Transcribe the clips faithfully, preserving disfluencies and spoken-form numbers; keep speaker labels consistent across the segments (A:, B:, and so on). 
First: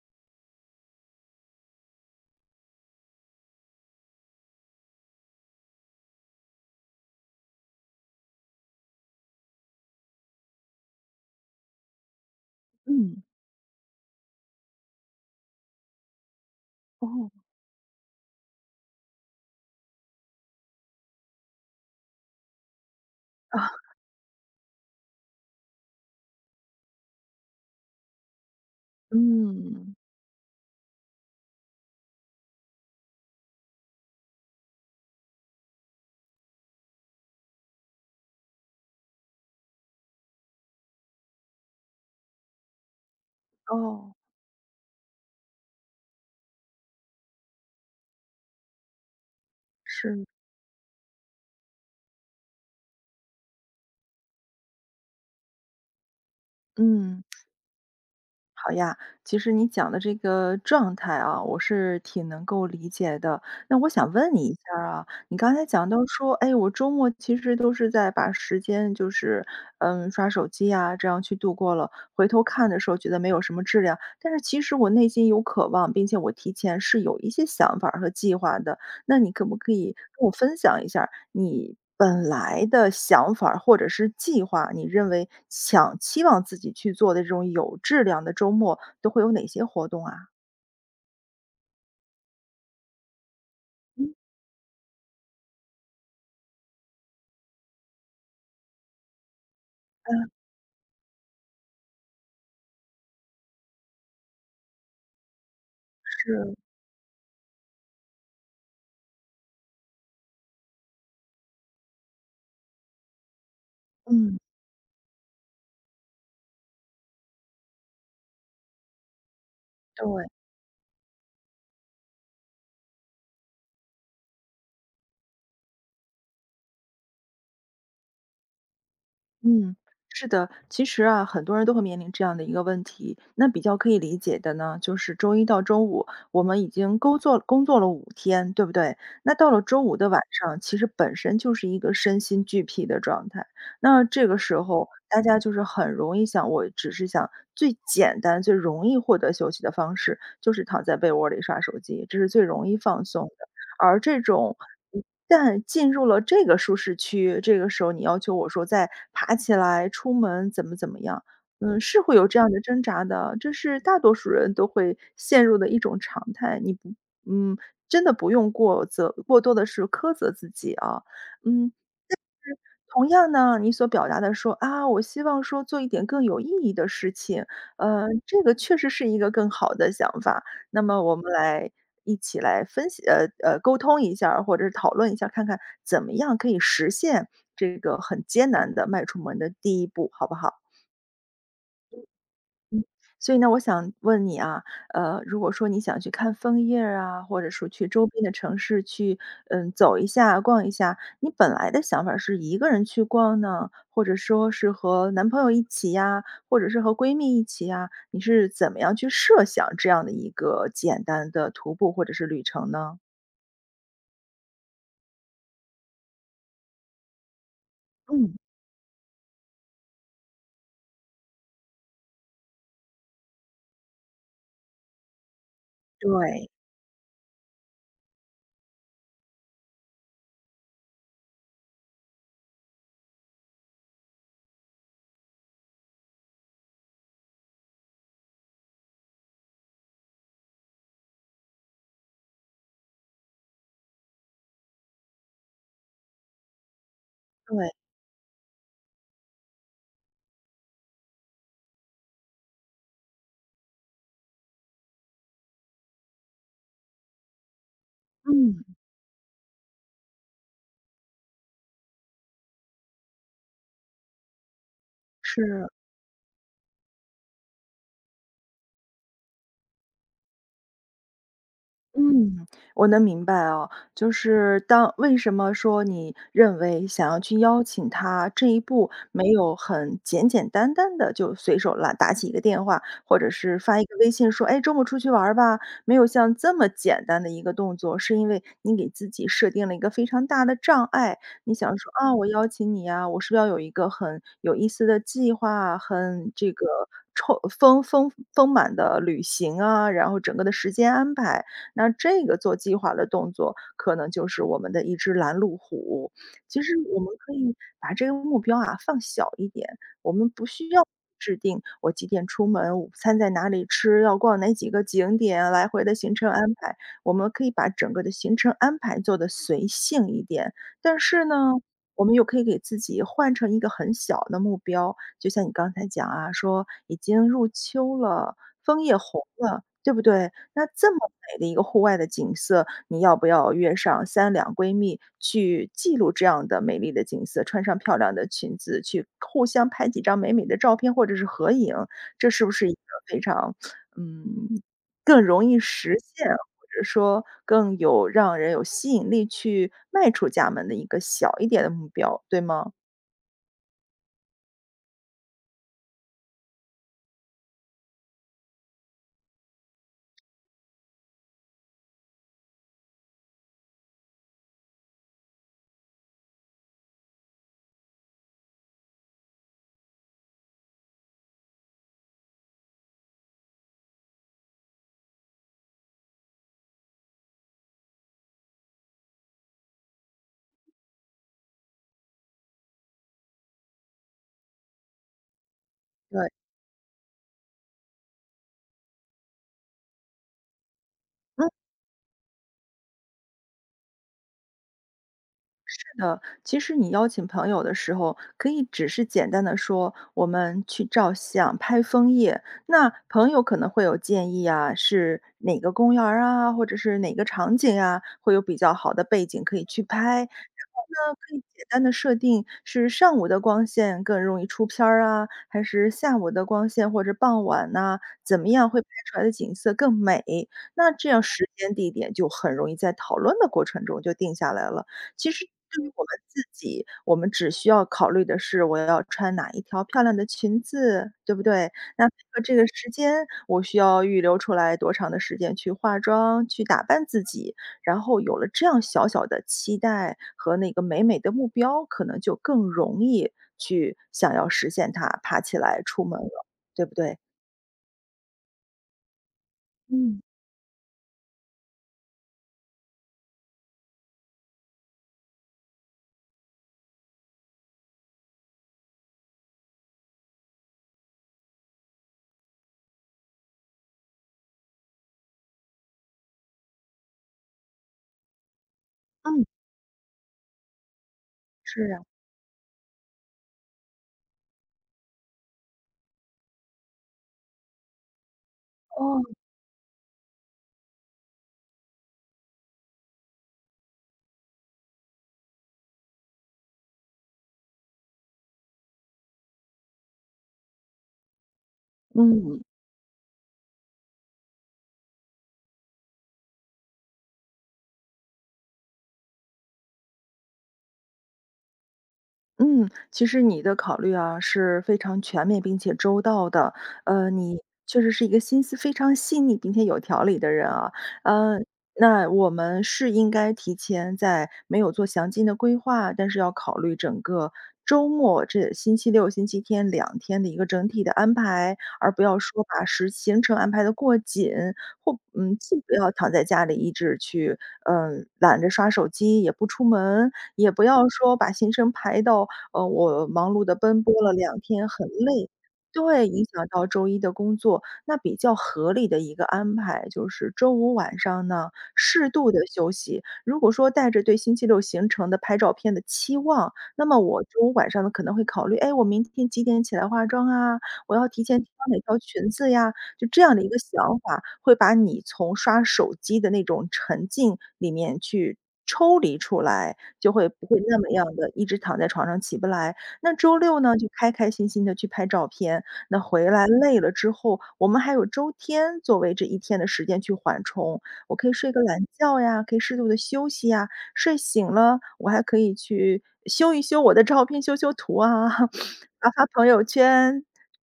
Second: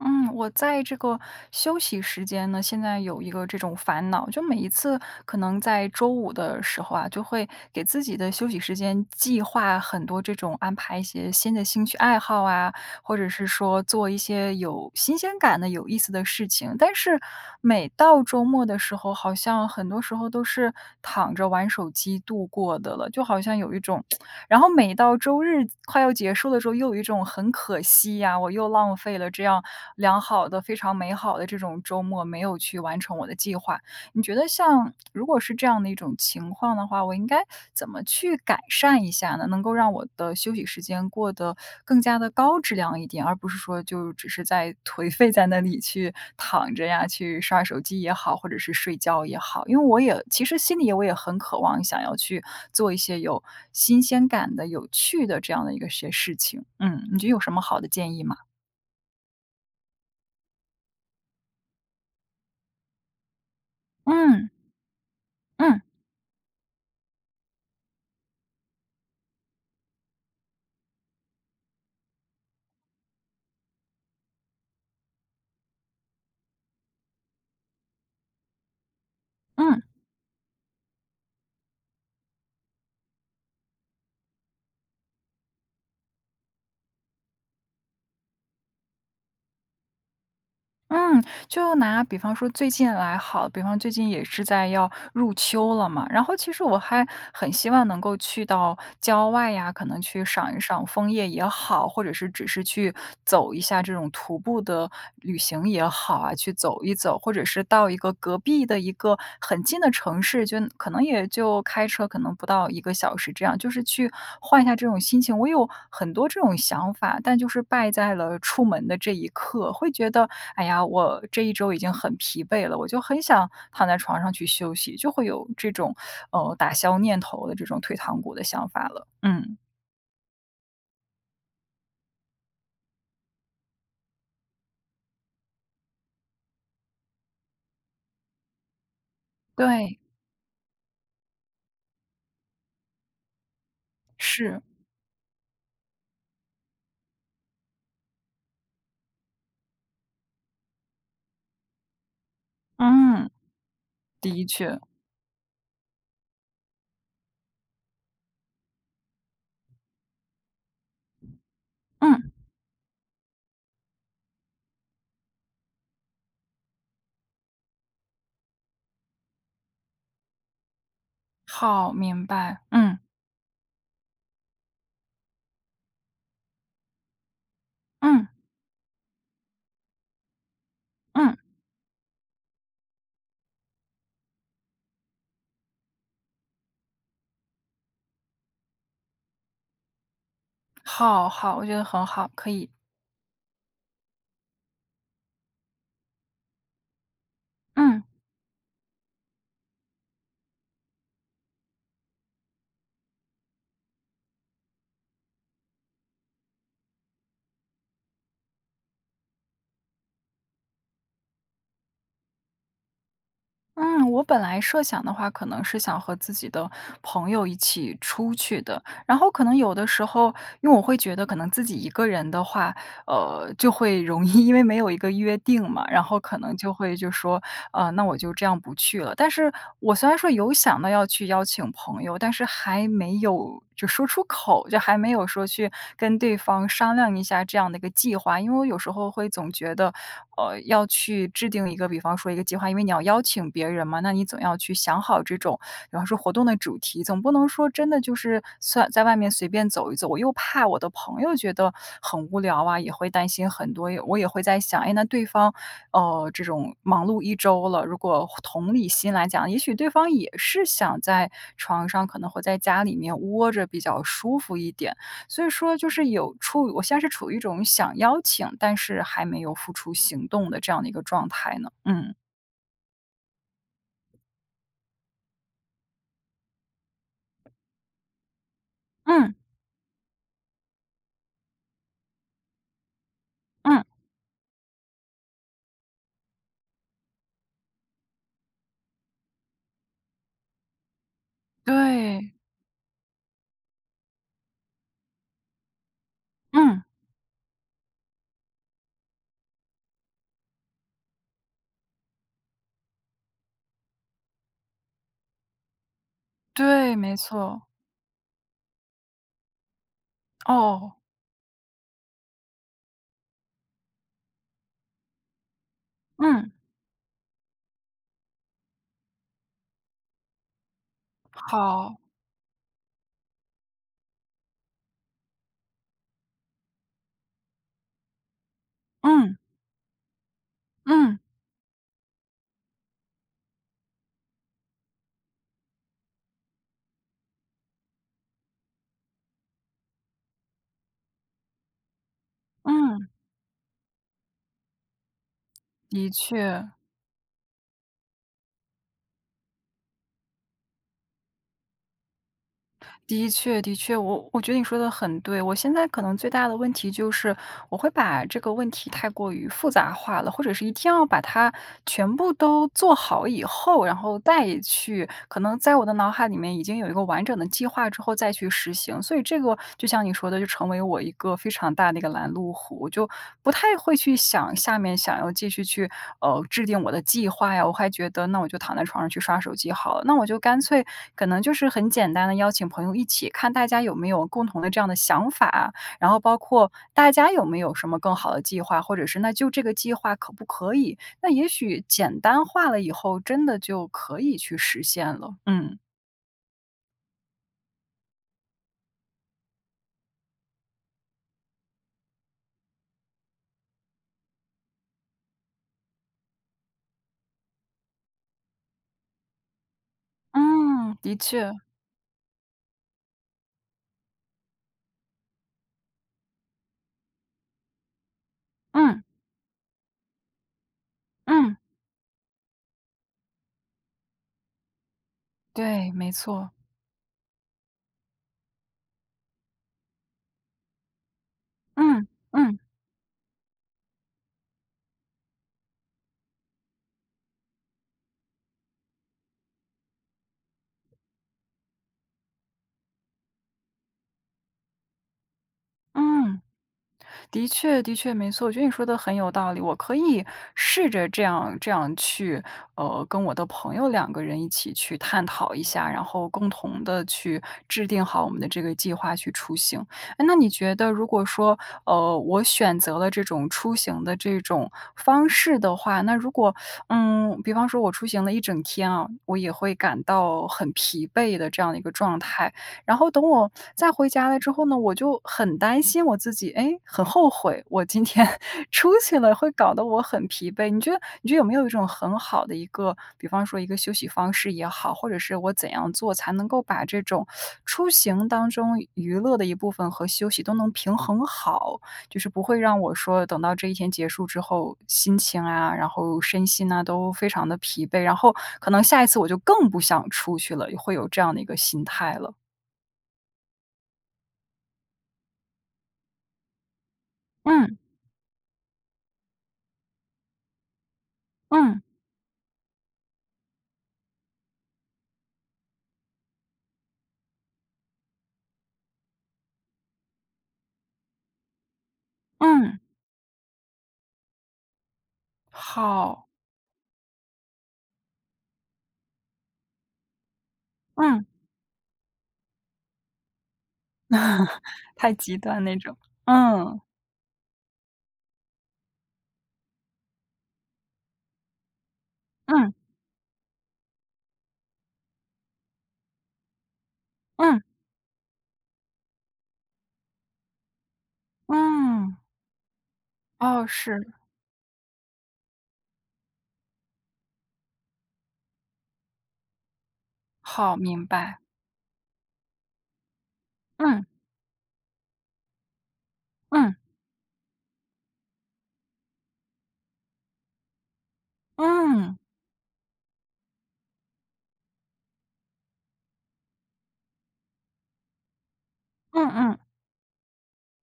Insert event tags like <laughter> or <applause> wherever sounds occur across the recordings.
A: 嗯，我在这个休息时间呢，现在有一个这种烦恼，就每一次可能在周五的时候啊，就会给自己的休息时间计划很多这种安排一些新的兴趣爱好啊，或
B: 嗯，
A: 者是说做一些有新鲜感的、有意思的事情。但是
B: 哦，
A: 每到周末的时候，好像很多时候都是躺着玩手机度过的了，就好像
B: 啊
A: 有一种然后每到周日快要结束的时候，又有一种很可惜呀，我又浪费了这样
B: 嗯，
A: 良好的、非常美好的这种周末，没有去完成我的计划。你觉得像如果是这样的一种情况的话，我应该怎么去改善一下呢？能够让我的休息时间过得更加的高质量一点，而不是说就
B: 哦，
A: 只是在颓废在那里去躺着呀，去刷手机也好，或者是睡觉也好。因为我
B: 是，
A: 也其实心里我也很渴望想要去做一些有新鲜感的、有趣的这样的一个些事情。嗯，你
B: 嗯，
A: 觉得有什么好的建议吗？
B: 好呀。其实你讲的这个状态啊，我是挺能够理解的。那我想问你
A: 嗯，
B: 一下儿啊，你刚才
A: 嗯，
B: 讲到说，哎，我周末其实都是在把时间就是，嗯，刷手机呀，这样去度过了。回头看的时候觉得没有什么质量，但是其实我内心有渴望，并且我提前是有一些想法儿和计划的。那你可不可
A: 嗯。
B: 以跟我分享一下儿你本来的想法儿或者是计划，你认为想期望自己去做的这种有质量的周末都会有哪些活动啊？
A: 嗯，就拿比方说最近来好，比方最近
B: 嗯，
A: 也是在要入秋了嘛，然后其实我还很希望能够去到郊外呀，可能去
B: 嗯，
A: 赏一赏枫叶也好，或者是只是去走一下这种徒步的旅行也好啊，
B: 是，
A: 去走一走，或者是到一个隔壁的一个很近的城市就可能也就开车可能不到一个小时这样，就是去
B: 嗯，
A: 换一下这种心情。我有很多这种想法，但就是败在了出门的这一刻，会觉
B: 对。
A: 得，哎呀，我这一周已经很疲惫了，我就很想躺在床上去休息，就会有这种，呃，打消念头的这种退堂鼓的想法了。嗯，
B: 嗯，是的，其实啊，很多人都会面临这样的一个问题。那比较可以理解的呢，就是周一到周五，我们已经工作工作了五天，对不对？那到了周五
A: 对，
B: 的晚上，其实本身就是一个身心俱疲的状态。那这个时
A: 是，
B: 候，大家就是很容易想，我只是想最简单、最容易获得休息的方式，就是躺在被窝里刷手机，这是最容易放松。
A: 嗯，
B: 而这
A: 的
B: 种
A: 确，
B: 一旦进入了这个舒适区，这个时候你要求我说再爬起来出门怎么怎么样，嗯，是会有
A: 嗯，
B: 这样的挣扎的，这是大多数人都会陷入的一种常态。你不嗯，真的不用过责过多的是苛责自己啊。嗯，
A: 好，明白，嗯，
B: 同样呢，你所表达的说啊，我希望说做一点更有意义的事情，呃，
A: 嗯，
B: 这个确实是一个更好的想法。那么我们
A: 嗯，
B: 来一起来分析，呃呃，沟通一下儿或者是讨论一下儿看看怎么样可以实现这个很艰难的迈出门的第一步，好不好？
A: 好好，我觉得很好，可以，
B: 所以呢，我想问你啊，呃，如果说你想去看枫叶儿啊，或者说去
A: 嗯。
B: 周边的城市去，嗯，走一下、逛一下，你本来的想法是一个人去逛呢，或者说是和男朋友一起呀，或者是和闺蜜一起呀，你是怎么样去设想这样的一个简单的徒步或者是旅程呢？
A: 嗯，我本来设想的话，可能是想和自己的朋友一起
B: 嗯，
A: 出去的。然后可能有的时候，因为我会觉得，可能自己一个人的话，呃，就会容易因为没有一个约定嘛，然后可
B: 对，
A: 能就会就说，啊，那我就这样不去了。但是我虽然说有想到要去邀请朋友，但是还没有就说出口，就还没有说去跟对方商量一下这样的一个计划。因为我有时候会总觉得，呃，要去制定一个，比方说一个计划，因为你要邀请别人嘛，那你总要去想好这种然后说活动的主题，总不能说
B: 对，
A: 真的就是算在外面随便走一走，我又怕我的朋友觉得很无聊啊，也会担心很多，我也会在想，哎，那对方，呃，这种忙碌一周了，如果
B: 嗯。
A: 同理心来讲，也许对方也是想在床上，可能会在家里面窝着比较舒服一点，所以
B: 是。
A: 说就是有处于，我现在是处于一种想邀请，但是还没有付出行动的这样的一个状态呢，嗯，
B: 嗯，我能明白哦，就是当为什么说你认为想要去邀请他这一步没
A: 嗯，
B: 有很简简单单的就随手拉打起一个电话，或者是发
A: 嗯，
B: 一个微信说，哎，周末出去玩儿吧，没有像这么简单的一个动作，是因为你给自己设定了一个非常大的障碍。你想说啊，我
A: 对，
B: 邀请你啊，我是不是要有一个很有意思的计划啊很这
A: 嗯。
B: 个充丰丰丰满的旅行啊，然后整个的时间安排。那这个做计划的动作，可能就是我们的一只拦路虎。其实
A: 对，
B: 我们
A: 没
B: 可以
A: 错。
B: 把这个目标啊放小一点，我们不需要
A: 哦，
B: 制定我几点出门，午餐在哪里吃，要逛哪几个景点，来回的行程
A: 嗯，
B: 安排。我们可以把整个的行程安排做得随性一点，但是呢，
A: 好，
B: 我们又可以给自己换成一个很小的目标，就像你刚才讲啊，说已经入秋了，枫叶红
A: 嗯，
B: 了，对不对？那这么
A: 嗯，
B: 美的一个户外的景色，你要不要约上三两闺蜜去记录这样的美丽的景色，穿上漂亮的裙子，去互相拍几张美美的照片或者是合影，这是不是一个
A: 嗯，
B: 非常嗯，更容易实
A: 的
B: 现，或
A: 确，
B: 者说更有让人有吸引力去迈出家门的一个小一点的目标，对吗？
A: 的确，的确，我我觉得你说的很对。我现在可能最大的问题就是，我会把这个问题太过于复杂化了，或者是一定要把它全部都做好以后，然后再去可能在我的脑海里面已经有一个完整的计划之后再去实行，所以这个。这个就像你说的，就成为我一个非常大的一个拦路虎，我就不太会去想下面想要继续去呃制定我的计划呀。我还觉得那我就躺在床上去刷手机好了，那我就干脆可能就是很简单的邀请朋友一起，看大家有没有共同的这样的想法啊，然后
B: 对，
A: 包括大家有没有什么更好的计划，或者是那就这个计划可不可以？那也
B: 嗯。
A: 许简单化了以后，真的就可以去实现了。嗯
B: 呃，其实你邀请朋友的时候，可以只是简单的说我们去照相、拍枫叶。那朋友可能会有建议啊，是哪个公园儿啊，或者是哪个场景啊，会有比较好的背景可以去拍。然后
A: 嗯，的
B: 呢，可以
A: 确，
B: 简单的设定是上午的光线更容易出片儿啊，还是下午的光线或者傍晚呐、怎么样会拍
A: 嗯
B: 出来的景色更美？那这样时
A: 嗯。
B: 间地点就很容易在讨论的过程中就定下来了。其实对
A: 对，
B: 于我们
A: 没
B: 自
A: 错。
B: 己，我们只需要考虑的是我要穿哪一条漂亮的裙子，对不对？
A: 嗯，
B: 那配合这
A: 嗯，
B: 个时间，我需要预留出来多长的时间去化妆、去打扮自己，然后有了这样小小的期待和那个美美的目标，可能就更容易去想要实现它，爬起来出门
A: 嗯，
B: 了，对不对？
A: 的确的确，没错，我觉得你说的很有道理。我可
B: 嗯，
A: 以试着这样这样去，呃，跟我的朋友两个人一起去探讨一下，然后共同的去制定好我们的这个计划去出行。哎那你觉得如果说，呃，我选择了这种出行的这种方式的话，那如果，嗯，比方说我出行了一整天啊，我
B: 嗯，
A: 也会感到很疲惫的这样的一
B: 是
A: 个
B: 啊，
A: 状态。然后等我再回家了之后呢，我就很担心我自己，哎，很后悔我今天 <laughs> 出去
B: 哦，
A: 了，会搞得我很疲惫。你觉得，你觉得有没有一种很好的一个，比方说一个休息方式也好，或者是我怎样做才能够把这种出行当中娱乐的一部分和休息都能平衡好，就是不会
B: 嗯。
A: 让我说等到这一天结束之后，心情啊，然后身心啊都非常的疲惫，然后可能下一次我就更不想出去了，会有这样的一个心态了。
B: 嗯，其实你的考虑啊是非常全面并且周到的，呃，你
A: 嗯，
B: 确实是一个心思非常细腻并且有条理的人啊，嗯，
A: 嗯，
B: 那我们是应该提前在没有做详尽的规划，但是要考虑整个周末，这星期六、星期天两天的一个整体的安排，而不要说
A: 嗯。
B: 把时行程安排的过紧，或嗯，既不要
A: 好，
B: 躺在家里一直去嗯、呃懒着刷手机，也不出门，也不要
A: 嗯。
B: 说把行程排到呃，我忙碌的奔波了两
A: <laughs>
B: 天，很
A: 太极
B: 累。
A: 端那种，
B: 对，影响
A: 嗯。
B: 到周一的工作。那比较合理的一个安排就是周五晚上呢，适度的
A: 嗯，
B: 休息。如果说带着对星期六行程的拍照片的期望，那么我周
A: 嗯，
B: 五晚上呢，可能会考虑，哎，我明天几点起来化妆啊？我要提前挑哪
A: 嗯。
B: 条裙子呀？就这样的
A: 哦，
B: 一个
A: 是，
B: 想法，会把你从刷手机的那种沉浸里面去抽离出来。就会不
A: 好，
B: 会那
A: 明
B: 么样
A: 白。
B: 的一直躺在床上起不来。那周六呢，
A: 嗯，
B: 就开开心心的去拍照片，那回来
A: 嗯，
B: 累了之后，我们还有周天作为这一天的时间去缓冲，我可以睡个懒
A: 嗯，
B: 觉呀，可以适度的休息呀，睡醒了我还可以去修一修我的照片，修修图啊，<laughs>
A: 嗯
B: 发发
A: 嗯。
B: 朋友圈，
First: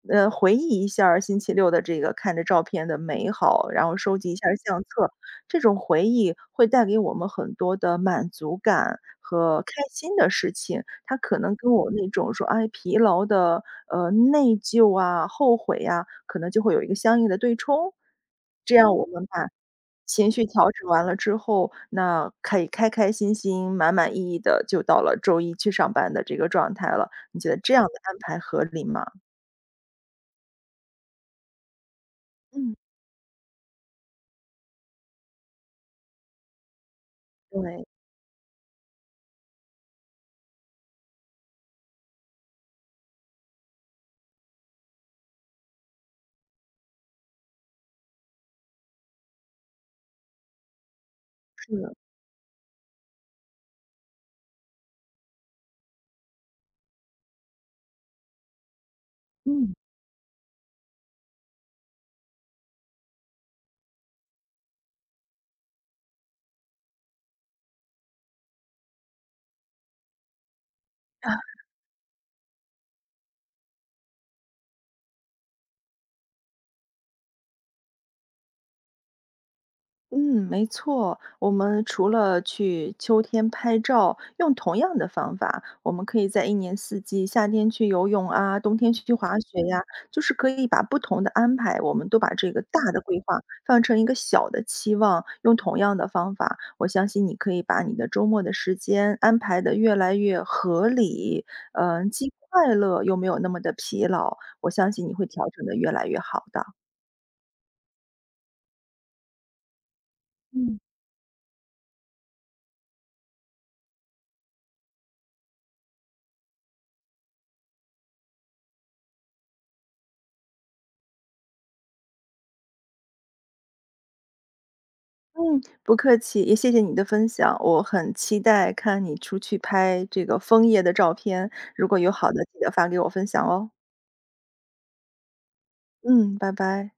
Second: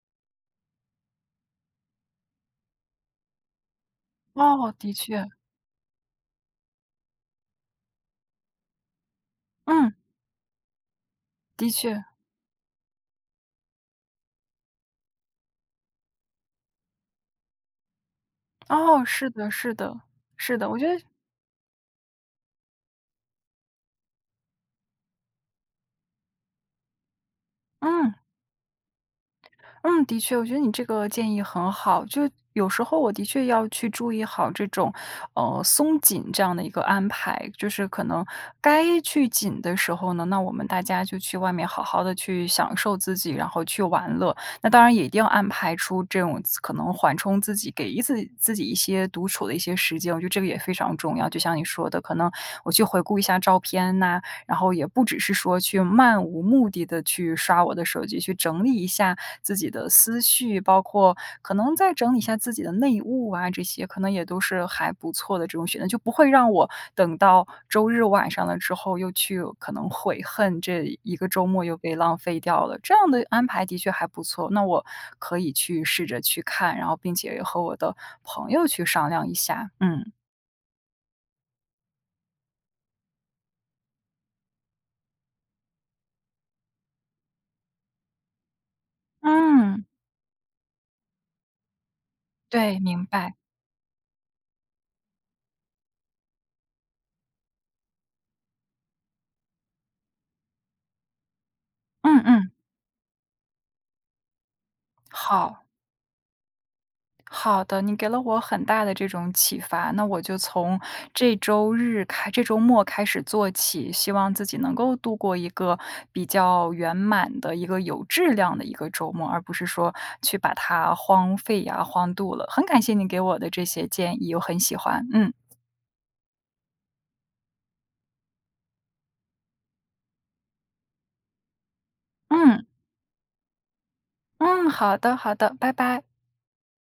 B: 呃，回忆一下儿星期六的这个看着照片的美好，然后收集一下儿
A: 哦，
B: 相
A: 的
B: 册。
A: 确，
B: 这种回忆会带给我们很多的满足感和开
A: 嗯。
B: 心的事情，它可能
A: 的
B: 跟我
A: 确，
B: 那种说，哎，疲劳的，呃，内疚啊、后悔呀，可能就会有一个相应的对冲。这样
A: 哦，
B: 我们
A: 是
B: 把
A: 的是的，
B: 情绪
A: 是的，
B: 调
A: 我觉
B: 整
A: 得
B: 完了之后，那可以开开心心、满满意意的就到了周一去上班的这个状态了。你觉得这样的
A: 嗯。
B: 安排合理吗？
A: 嗯，的确，我觉得你这个建议很好。就有
B: 嗯。
A: 时候我的确要去注意好这种，呃，松紧这样的一个安排，就
B: 对，
A: 是可能该去紧的时候呢，那我们大家就去外面好好的去享受自己，然后去玩乐。那当然也一定要安排出这种可能缓冲自己，给自己自己一些独处的一些时间。我觉得这个也非常重要。就像你
B: 是，
A: 说
B: 的，
A: 的，可能我去回顾一下照片呐、然后也不只是说去漫无目的的去刷我的手机，去整理一下自己
B: 嗯。
A: 的思绪，包括可能再整理一下自己的内务啊，这些可能也都是还不错的这种选择，就不会让我等到周日晚上了之后又去可能悔恨这一个周末又被浪费掉了。这样的安排的确还不错，那我可以去试着去看，然后并且也和我的朋友去商量一下。嗯。
B: 嗯，没错。我们除了去秋天拍照，用同样的方法，我们可以在一年四季，夏天去游泳啊，冬天去滑雪呀，
A: 嗯，
B: 就是可以把不同的安排，我们都把这个
A: 对，
B: 大的
A: 明
B: 规
A: 白。
B: 划放成一个小的期望，用同样的方法，我相信你可以把你的周末的时间安排的越来越合理，嗯，
A: 嗯
B: 既
A: 嗯，
B: 快乐又没有那么的疲劳，我相信你会调
A: 好。
B: 整的越来越好的。
A: 好的，你给了我很大的这种启发，那我就
B: 嗯。
A: 从这周日开，这周末开始做起，希望自己能够度过一个比较圆满的一个有质量的一个周末，而不是说去把它荒废呀、荒度了。很感谢你给我的这些建议，我很喜欢。嗯
B: 嗯，不客气，也谢谢你的分享，我很期待看你出去拍这个枫叶的照片，如果有好的记
A: 嗯
B: 得发给我分享哦。
A: 嗯，好的好的，拜拜。
B: 嗯，拜拜。